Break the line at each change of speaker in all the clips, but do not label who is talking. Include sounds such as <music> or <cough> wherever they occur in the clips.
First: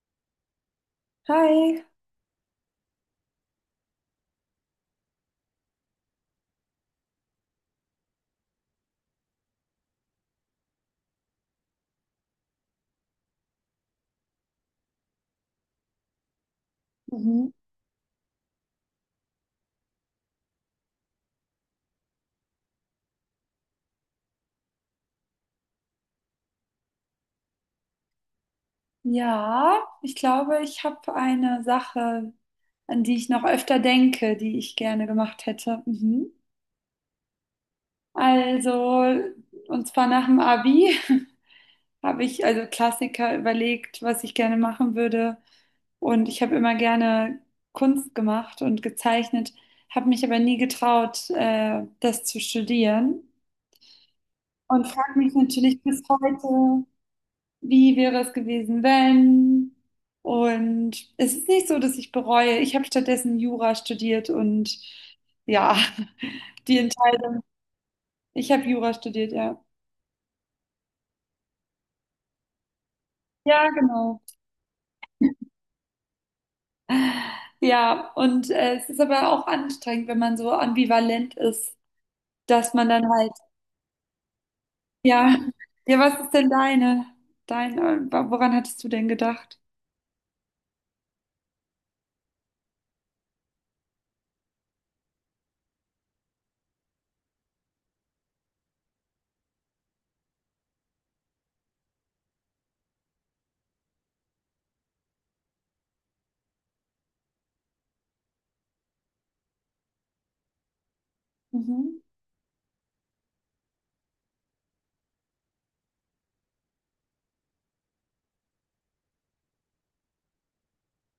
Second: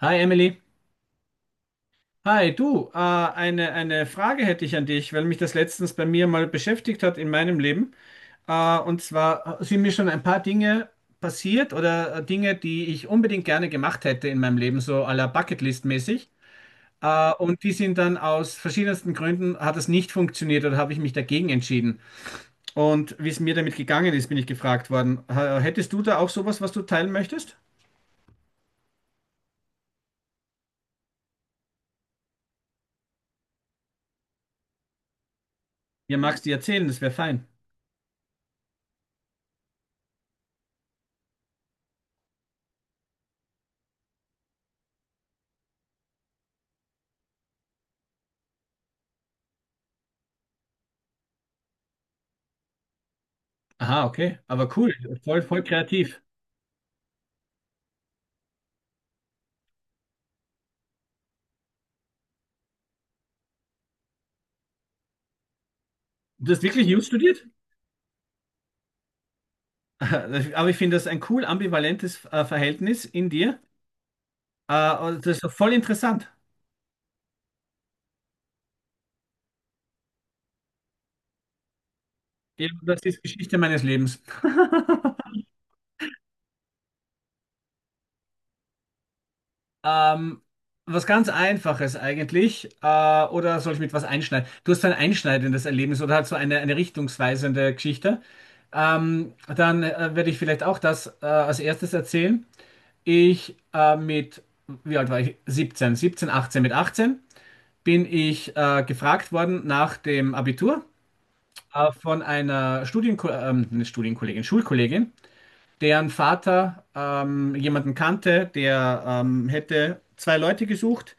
Hi Emily.
Hi.
Hi, du, eine Frage hätte ich an dich, weil mich das letztens bei mir mal beschäftigt hat in meinem Leben. Und zwar sind mir schon ein paar Dinge passiert oder Dinge, die ich unbedingt gerne gemacht hätte in meinem Leben, so à la Bucketlist-mäßig. Äh,
Mhm.
und die sind dann aus verschiedensten Gründen, hat es nicht funktioniert oder habe ich mich dagegen entschieden. Und wie es mir damit gegangen ist, bin ich gefragt worden. Hättest du da auch sowas, was du teilen möchtest?
Ja, ich glaube, ich habe eine Sache, an die ich noch öfter denke, die ich gerne gemacht hätte.
Ja,
Mhm.
magst du erzählen, das wäre fein.
Also, und zwar nach dem Abi <laughs> habe ich also Klassiker überlegt, was ich gerne machen würde. Und ich habe immer gerne Kunst gemacht und gezeichnet, habe mich aber nie getraut, das zu studieren.
Aha, okay, aber
Und
cool,
frage mich
voll, voll
natürlich bis
kreativ.
heute, wie wäre es gewesen, wenn? Und es ist nicht so, dass ich bereue. Ich habe stattdessen Jura studiert und ja,
Du hast
<laughs> die
wirklich Jus
Entscheidung.
studiert?
Ich habe Jura studiert, ja.
<laughs> Aber ich finde das ein cool ambivalentes Verhältnis in dir.
Ja, genau.
Und das ist voll interessant.
Ja, und es ist aber auch anstrengend, wenn man so ambivalent ist,
Ja,
dass man
das
dann
ist
halt,
Geschichte meines Lebens.
ja, ja, was ist denn dein, woran hattest du denn gedacht?
Ähm, Was ganz Einfaches eigentlich. Oder soll ich mit was einschneiden? Du hast so ein einschneidendes Erlebnis oder halt so eine richtungsweisende Geschichte. Dann werde ich vielleicht auch das als erstes erzählen. Ich äh, mit, Wie alt war ich? 17, 17, 18. Mit 18 bin ich gefragt worden nach dem Abitur,
Mhm.
von einer Studienko nicht Studienkollegin, Schulkollegin, deren Vater jemanden kannte, der hätte zwei Leute gesucht,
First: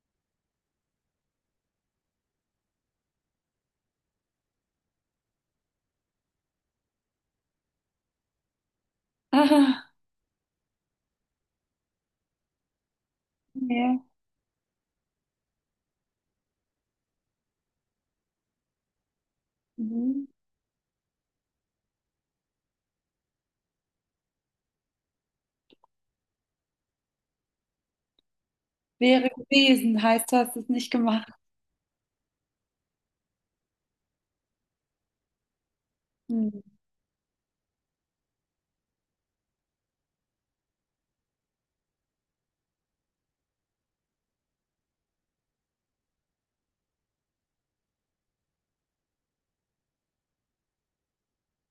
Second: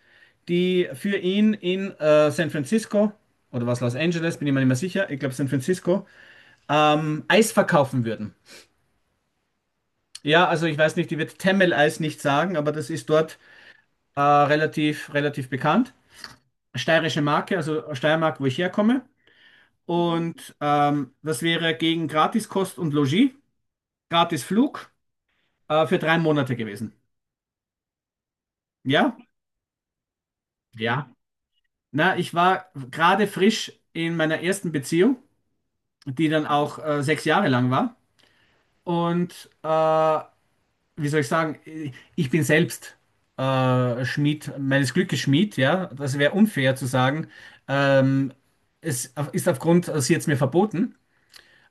die für ihn in San Francisco oder was Los Angeles, bin ich mir nicht mehr sicher, ich glaube San Francisco, Eis verkaufen würden.
<laughs> Ah,
Ja, also ich weiß nicht, die wird Temmel-Eis nicht sagen, aber das ist dort
ja.
relativ, relativ bekannt. Steirische Marke, also Steiermark, wo ich herkomme.
Mhm.
Und das wäre gegen Gratiskost und Logis, gratis Flug für 3 Monate gewesen. Ja?
Wäre gewesen, heißt, du hast es nicht
Ja.
gemacht.
Na, ich war gerade frisch in meiner ersten Beziehung, die dann
Hm.
auch 6 Jahre lang war. Und wie soll ich sagen, ich bin selbst Schmied, meines Glückes Schmied, ja. Das wäre unfair zu sagen. Ähm, Es ist aufgrund, sie hat es mir verboten.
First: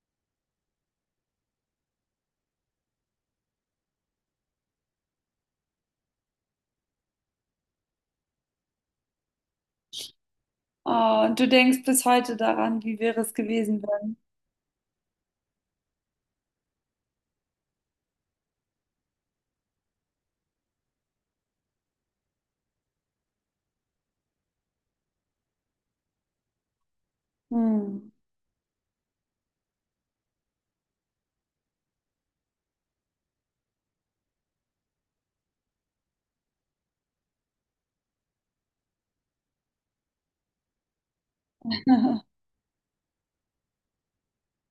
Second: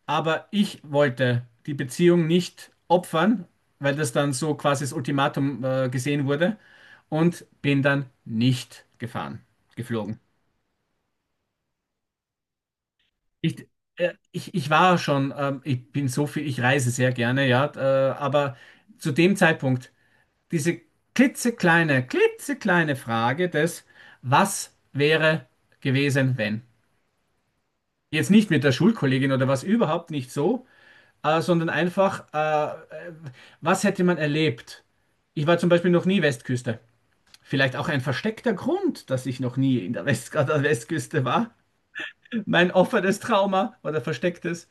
Aber ich wollte die Beziehung nicht opfern, weil das dann so quasi das Ultimatum gesehen wurde, und bin dann nicht gefahren, geflogen.
Oh, und du denkst bis heute daran, wie wäre es
Ich,
gewesen,
äh,
wenn?
ich, ich war schon, ich bin so viel, ich reise sehr gerne, ja, aber zu dem Zeitpunkt diese klitzekleine, klitzekleine Frage des, was wäre gewesen, wenn?
Hm.
Jetzt nicht mit der Schulkollegin oder was überhaupt nicht so, sondern einfach, was hätte man erlebt? Ich war zum Beispiel noch nie Westküste. Vielleicht auch ein versteckter Grund, dass ich noch nie in der West an der Westküste war.
<laughs>
Mein offenes Trauma oder verstecktes.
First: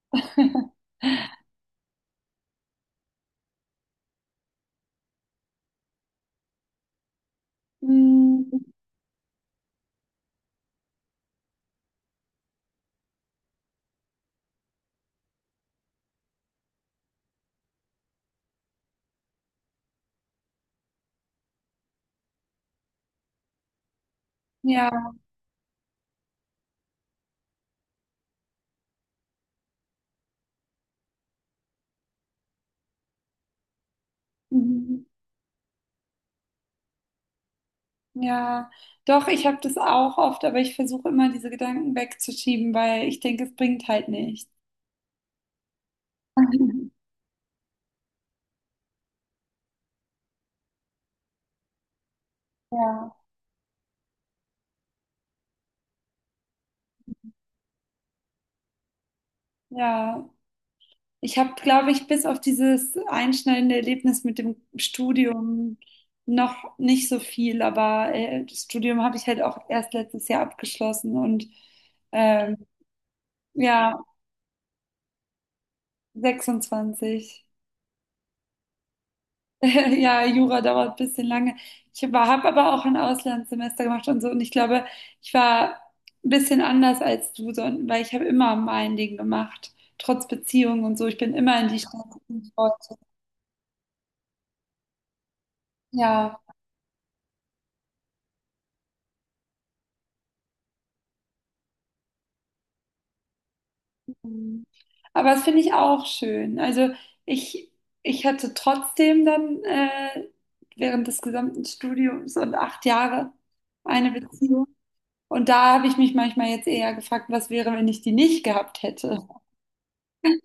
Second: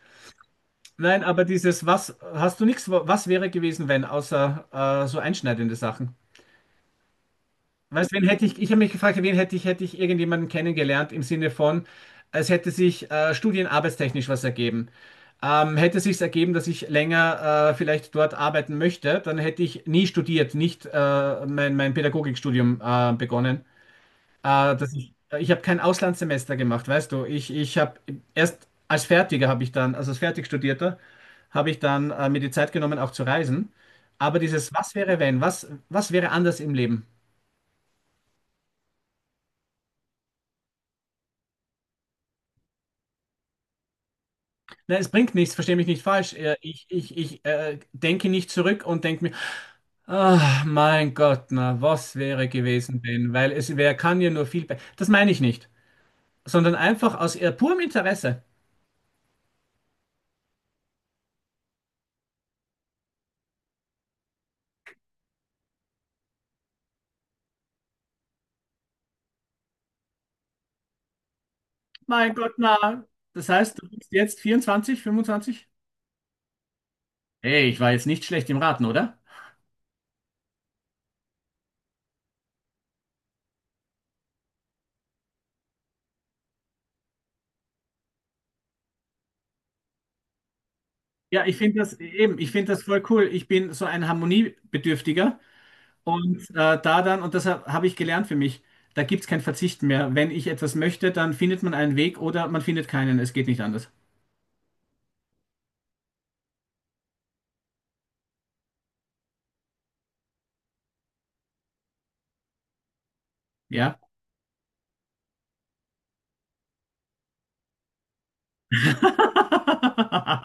Nein, aber dieses, was hast du nichts, was wäre gewesen, wenn, außer so einschneidende Sachen? Weißt, wen hätte
Hm,
ich, ich habe mich gefragt, wen hätte ich irgendjemanden kennengelernt im Sinne von, es hätte sich studienarbeitstechnisch was ergeben. Hätte sich's ergeben, dass ich länger vielleicht dort arbeiten möchte, dann hätte ich nie studiert, nicht mein Pädagogikstudium begonnen. Dass
ja,
ich ich habe kein Auslandssemester gemacht, weißt du. Ich habe erst als Fertiger habe ich dann, also als Fertigstudierter, habe ich dann mir die Zeit genommen, auch zu reisen. Aber dieses, was
mhm,
wäre wenn, was, was wäre anders im Leben?
ja, doch, ich habe das auch oft, aber ich versuche immer, diese Gedanken wegzuschieben, weil ich denke, es bringt halt nichts.
Nein, es bringt nichts, verstehe mich nicht falsch. Ich,
<laughs>
ich, ich äh, denke nicht zurück und denke mir, ah mein Gott, na, was wäre gewesen,
Ja,
wenn? Weil es, wer kann ja nur viel be-" Das meine ich nicht, sondern einfach aus purem Interesse.
ja. Ich habe, glaube ich, bis auf dieses einschneidende Erlebnis mit dem Studium noch nicht so viel, aber das Studium habe ich halt auch erst letztes Jahr abgeschlossen und
Mein Gott,
ähm,
na. Das heißt, du
ja,
bist jetzt 24, 25?
26. <laughs>
Hey, ich war jetzt nicht schlecht im Raten, oder?
Ja, Jura dauert ein bisschen lange. Ich habe aber auch ein Auslandssemester gemacht und so. Und ich glaube, ich war ein bisschen anders als du, so- weil ich habe immer mein Ding gemacht, trotz Beziehung und so. Ich bin
Ja, ich
immer in
finde
die
das
Stadt
eben, ich finde das
gefolgt.
voll cool. Ich bin so ein Harmoniebedürftiger.
Ja.
Und da dann, und das habe hab hab ich gelernt für mich, da gibt es kein Verzicht mehr. Wenn ich etwas möchte, dann findet man einen Weg oder man findet keinen. Es geht nicht anders.
Mhm. Aber das finde ich auch schön. Also ich, ich hatte trotzdem dann während des gesamten Studiums und 8 Jahre
Ja.
eine Beziehung. Und da habe ich mich manchmal jetzt eher gefragt, was wäre, wenn ich die nicht gehabt hätte.
<laughs>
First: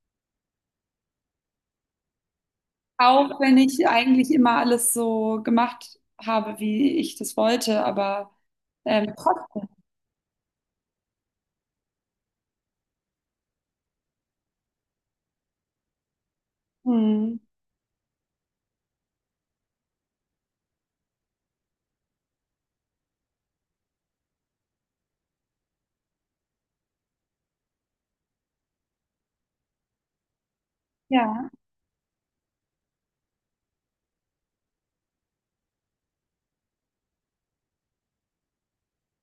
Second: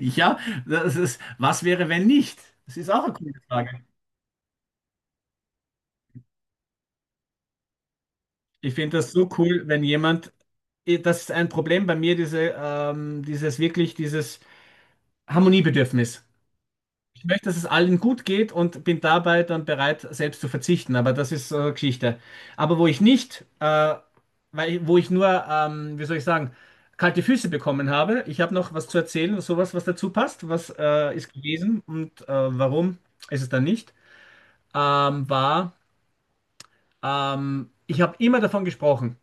Ja, das ist, was wäre, wenn nicht? Das ist auch eine coole
Auch wenn
Frage.
ich eigentlich immer alles so gemacht habe, wie ich das wollte, aber
Ich finde das so cool,
trotzdem.
wenn jemand, das ist ein Problem bei mir, diese, dieses wirklich, dieses Harmoniebedürfnis. Ich
Hm.
möchte, dass es allen gut geht und bin dabei dann bereit, selbst zu verzichten. Aber das ist Geschichte. Aber wo ich nicht, weil, wo ich nur, wie soll ich sagen, kalte Füße bekommen habe, ich habe noch was zu erzählen, sowas, was dazu passt, was ist
Ja.
gewesen und warum ist es dann nicht, war, ich habe immer davon gesprochen.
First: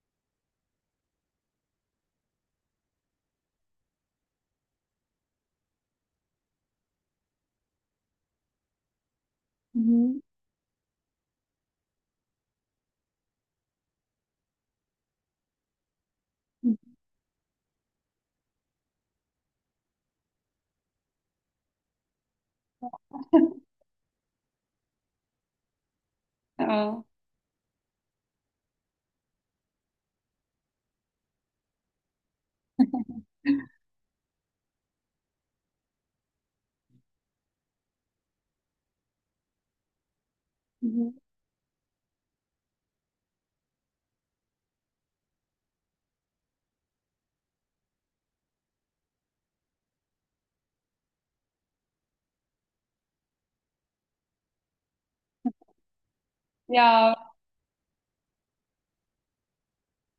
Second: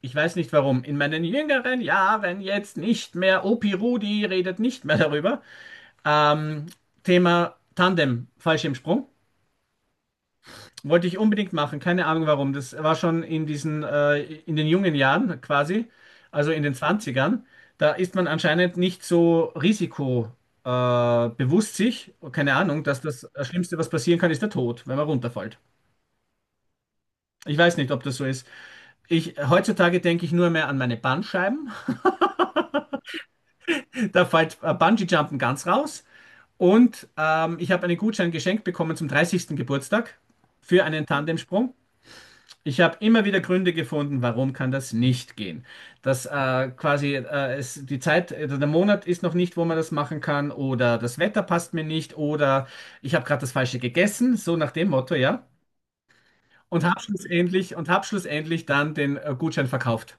Ich weiß nicht warum. In meinen jüngeren Jahren jetzt nicht mehr. Opi Rudi redet nicht mehr darüber. Ähm, Thema Tandem, Fallschirmsprung.
Mhm.
Wollte ich unbedingt machen, keine Ahnung warum. Das war schon in diesen, in den jungen Jahren quasi, also in den Zwanzigern. Da ist man anscheinend nicht so risikobewusst, bewusst sich, keine Ahnung, dass das
<laughs>
Schlimmste, was passieren kann, ist der Tod, wenn man runterfällt.
Ja.
Ich weiß nicht, ob das so ist. Ich, heutzutage denke ich nur mehr an meine Bandscheiben. <laughs> Da fällt Bungee-Jumpen ganz raus. Und ich habe einen Gutschein geschenkt bekommen zum 30. Geburtstag für einen
Mhm.
Tandemsprung. Ich habe immer wieder Gründe gefunden, warum kann das nicht gehen. Dass quasi es, die Zeit, der Monat ist noch nicht, wo man das machen kann, oder das Wetter passt mir nicht, oder ich habe gerade das Falsche gegessen, so nach dem Motto, ja. Und habe
Ja,
schlussendlich, und hab schlussendlich dann den Gutschein verkauft.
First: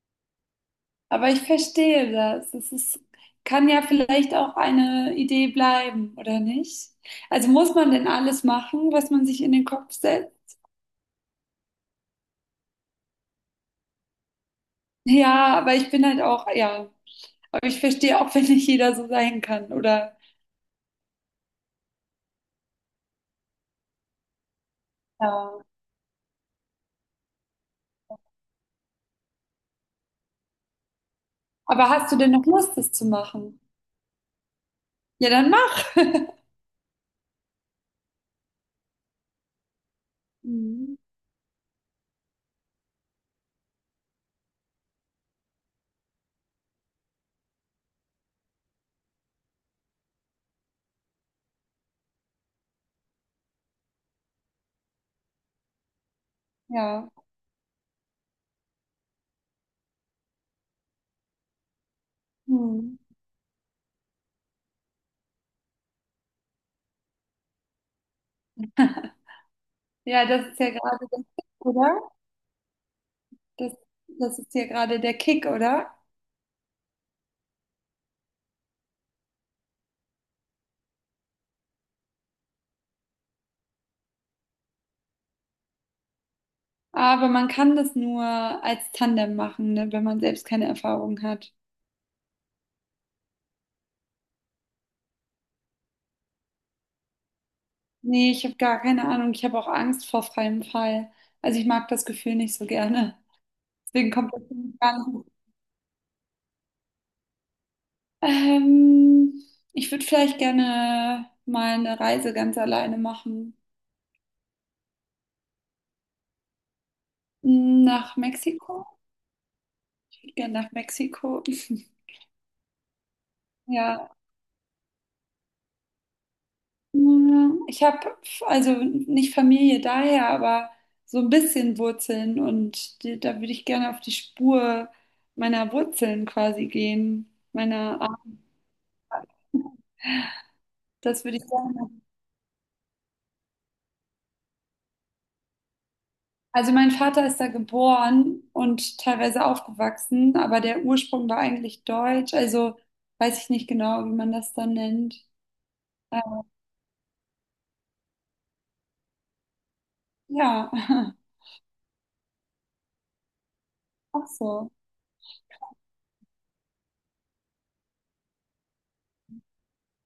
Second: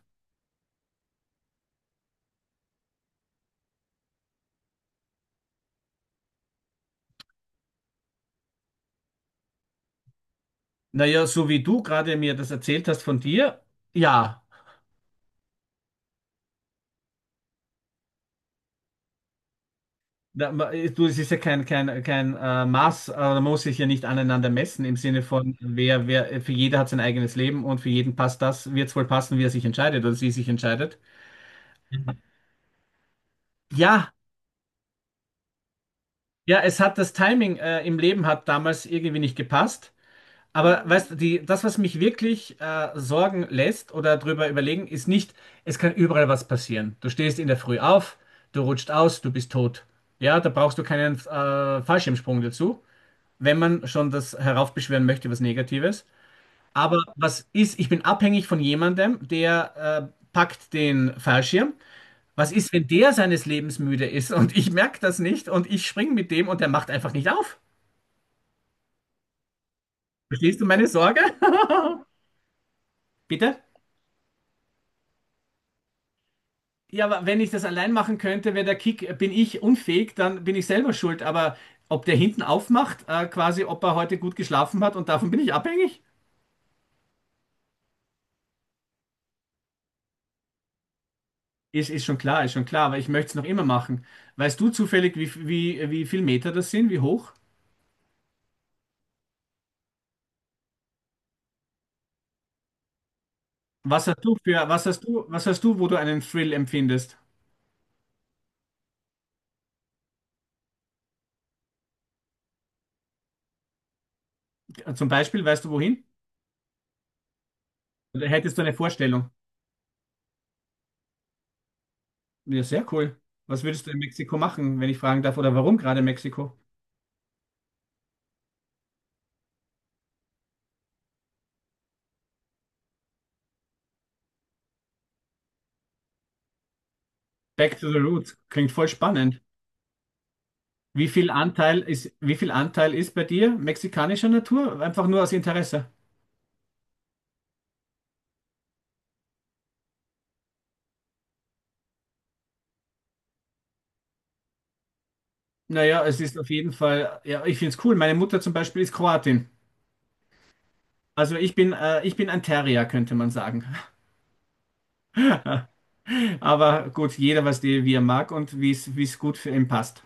aber ich verstehe das. Es ist, kann ja vielleicht auch eine Idee bleiben, oder nicht? Also muss man denn alles machen, was man sich in den Kopf setzt?
Naja, so wie du gerade mir das erzählt hast von dir, ja.
Ja, aber ich bin halt auch, ja, aber ich verstehe auch, <laughs> wenn nicht jeder so sein kann, oder?
Da, du, es ist ja kein Maß, da muss sich ja nicht aneinander messen im Sinne
Ja.
von, für jeder hat sein eigenes Leben und für jeden passt das, wird es wohl passen, wie er sich entscheidet oder sie sich entscheidet.
Aber hast du denn noch Lust, das zu machen?
Ja,
Ja, dann mach. <laughs>
ja, es hat das Timing im Leben hat damals irgendwie nicht gepasst. Aber
Mhm.
weißt du, die, das, was mich wirklich sorgen lässt oder drüber überlegen, ist nicht, es kann überall was passieren. Du stehst in der Früh auf, du rutscht aus, du bist tot. Ja, da brauchst du keinen Fallschirmsprung dazu, wenn man schon das heraufbeschwören möchte, was Negatives. Aber
Ja.
was ist, ich bin abhängig von jemandem, der packt den Fallschirm. Was ist, wenn
Mhm.
der seines Lebens müde ist und ich merke das nicht und ich springe mit dem und der macht einfach nicht auf?
Ja, das ist
Verstehst du
ja
meine
gerade der
Sorge?
Kick, oder?
<laughs> Bitte?
Das, das ist ja gerade der Kick, oder?
Ja, aber wenn ich das allein machen könnte, wäre der Kick, bin ich unfähig, dann bin ich selber schuld. Aber ob der hinten aufmacht, quasi, ob er heute gut geschlafen hat und davon bin ich abhängig?
Aber man kann das nur als Tandem machen, ne, wenn man selbst keine Erfahrung hat.
Ist, ist schon klar, aber ich möchte es noch immer machen. Weißt du zufällig, wie viel Meter das sind, wie hoch?
Nee, ich habe gar keine Ahnung. Ich habe auch Angst vor freiem Fall. Also ich mag das Gefühl nicht so gerne.
Was
Deswegen
hast
kommt
du
das für
für,
mich gar nicht.
was hast du, wo du einen Thrill empfindest?
Ähm, ich würde vielleicht gerne mal eine Reise ganz alleine machen.
Zum Beispiel, weißt du wohin?
Nach
Oder hättest du eine
Mexiko.
Vorstellung?
Ich würde gerne nach Mexiko. <laughs>
Ja, sehr cool. Was würdest du in
Ja,
Mexiko machen, wenn ich fragen darf, oder warum gerade Mexiko?
mm, ich habe also nicht Familie daher, aber so ein bisschen Wurzeln und die, da würde ich gerne auf die Spur meiner Wurzeln quasi gehen.
Back to the
Meiner Art.
roots. Klingt voll spannend. Wie
Das
viel
würde ich
Anteil
gerne.
ist, wie viel Anteil ist bei dir mexikanischer Natur? Einfach nur aus Interesse.
Also mein Vater ist da geboren und teilweise aufgewachsen, aber der Ursprung war eigentlich deutsch, also weiß ich nicht genau, wie man das dann nennt.
Naja, es ist
Ähm,
auf jeden Fall, ja, ich finde es cool. Meine Mutter zum Beispiel ist Kroatin.
Ja, <laughs>
Also ich bin ein Terrier, könnte man sagen.
ach so.
<laughs> Aber gut, jeder was die, wie er mag und wie es gut für ihn passt.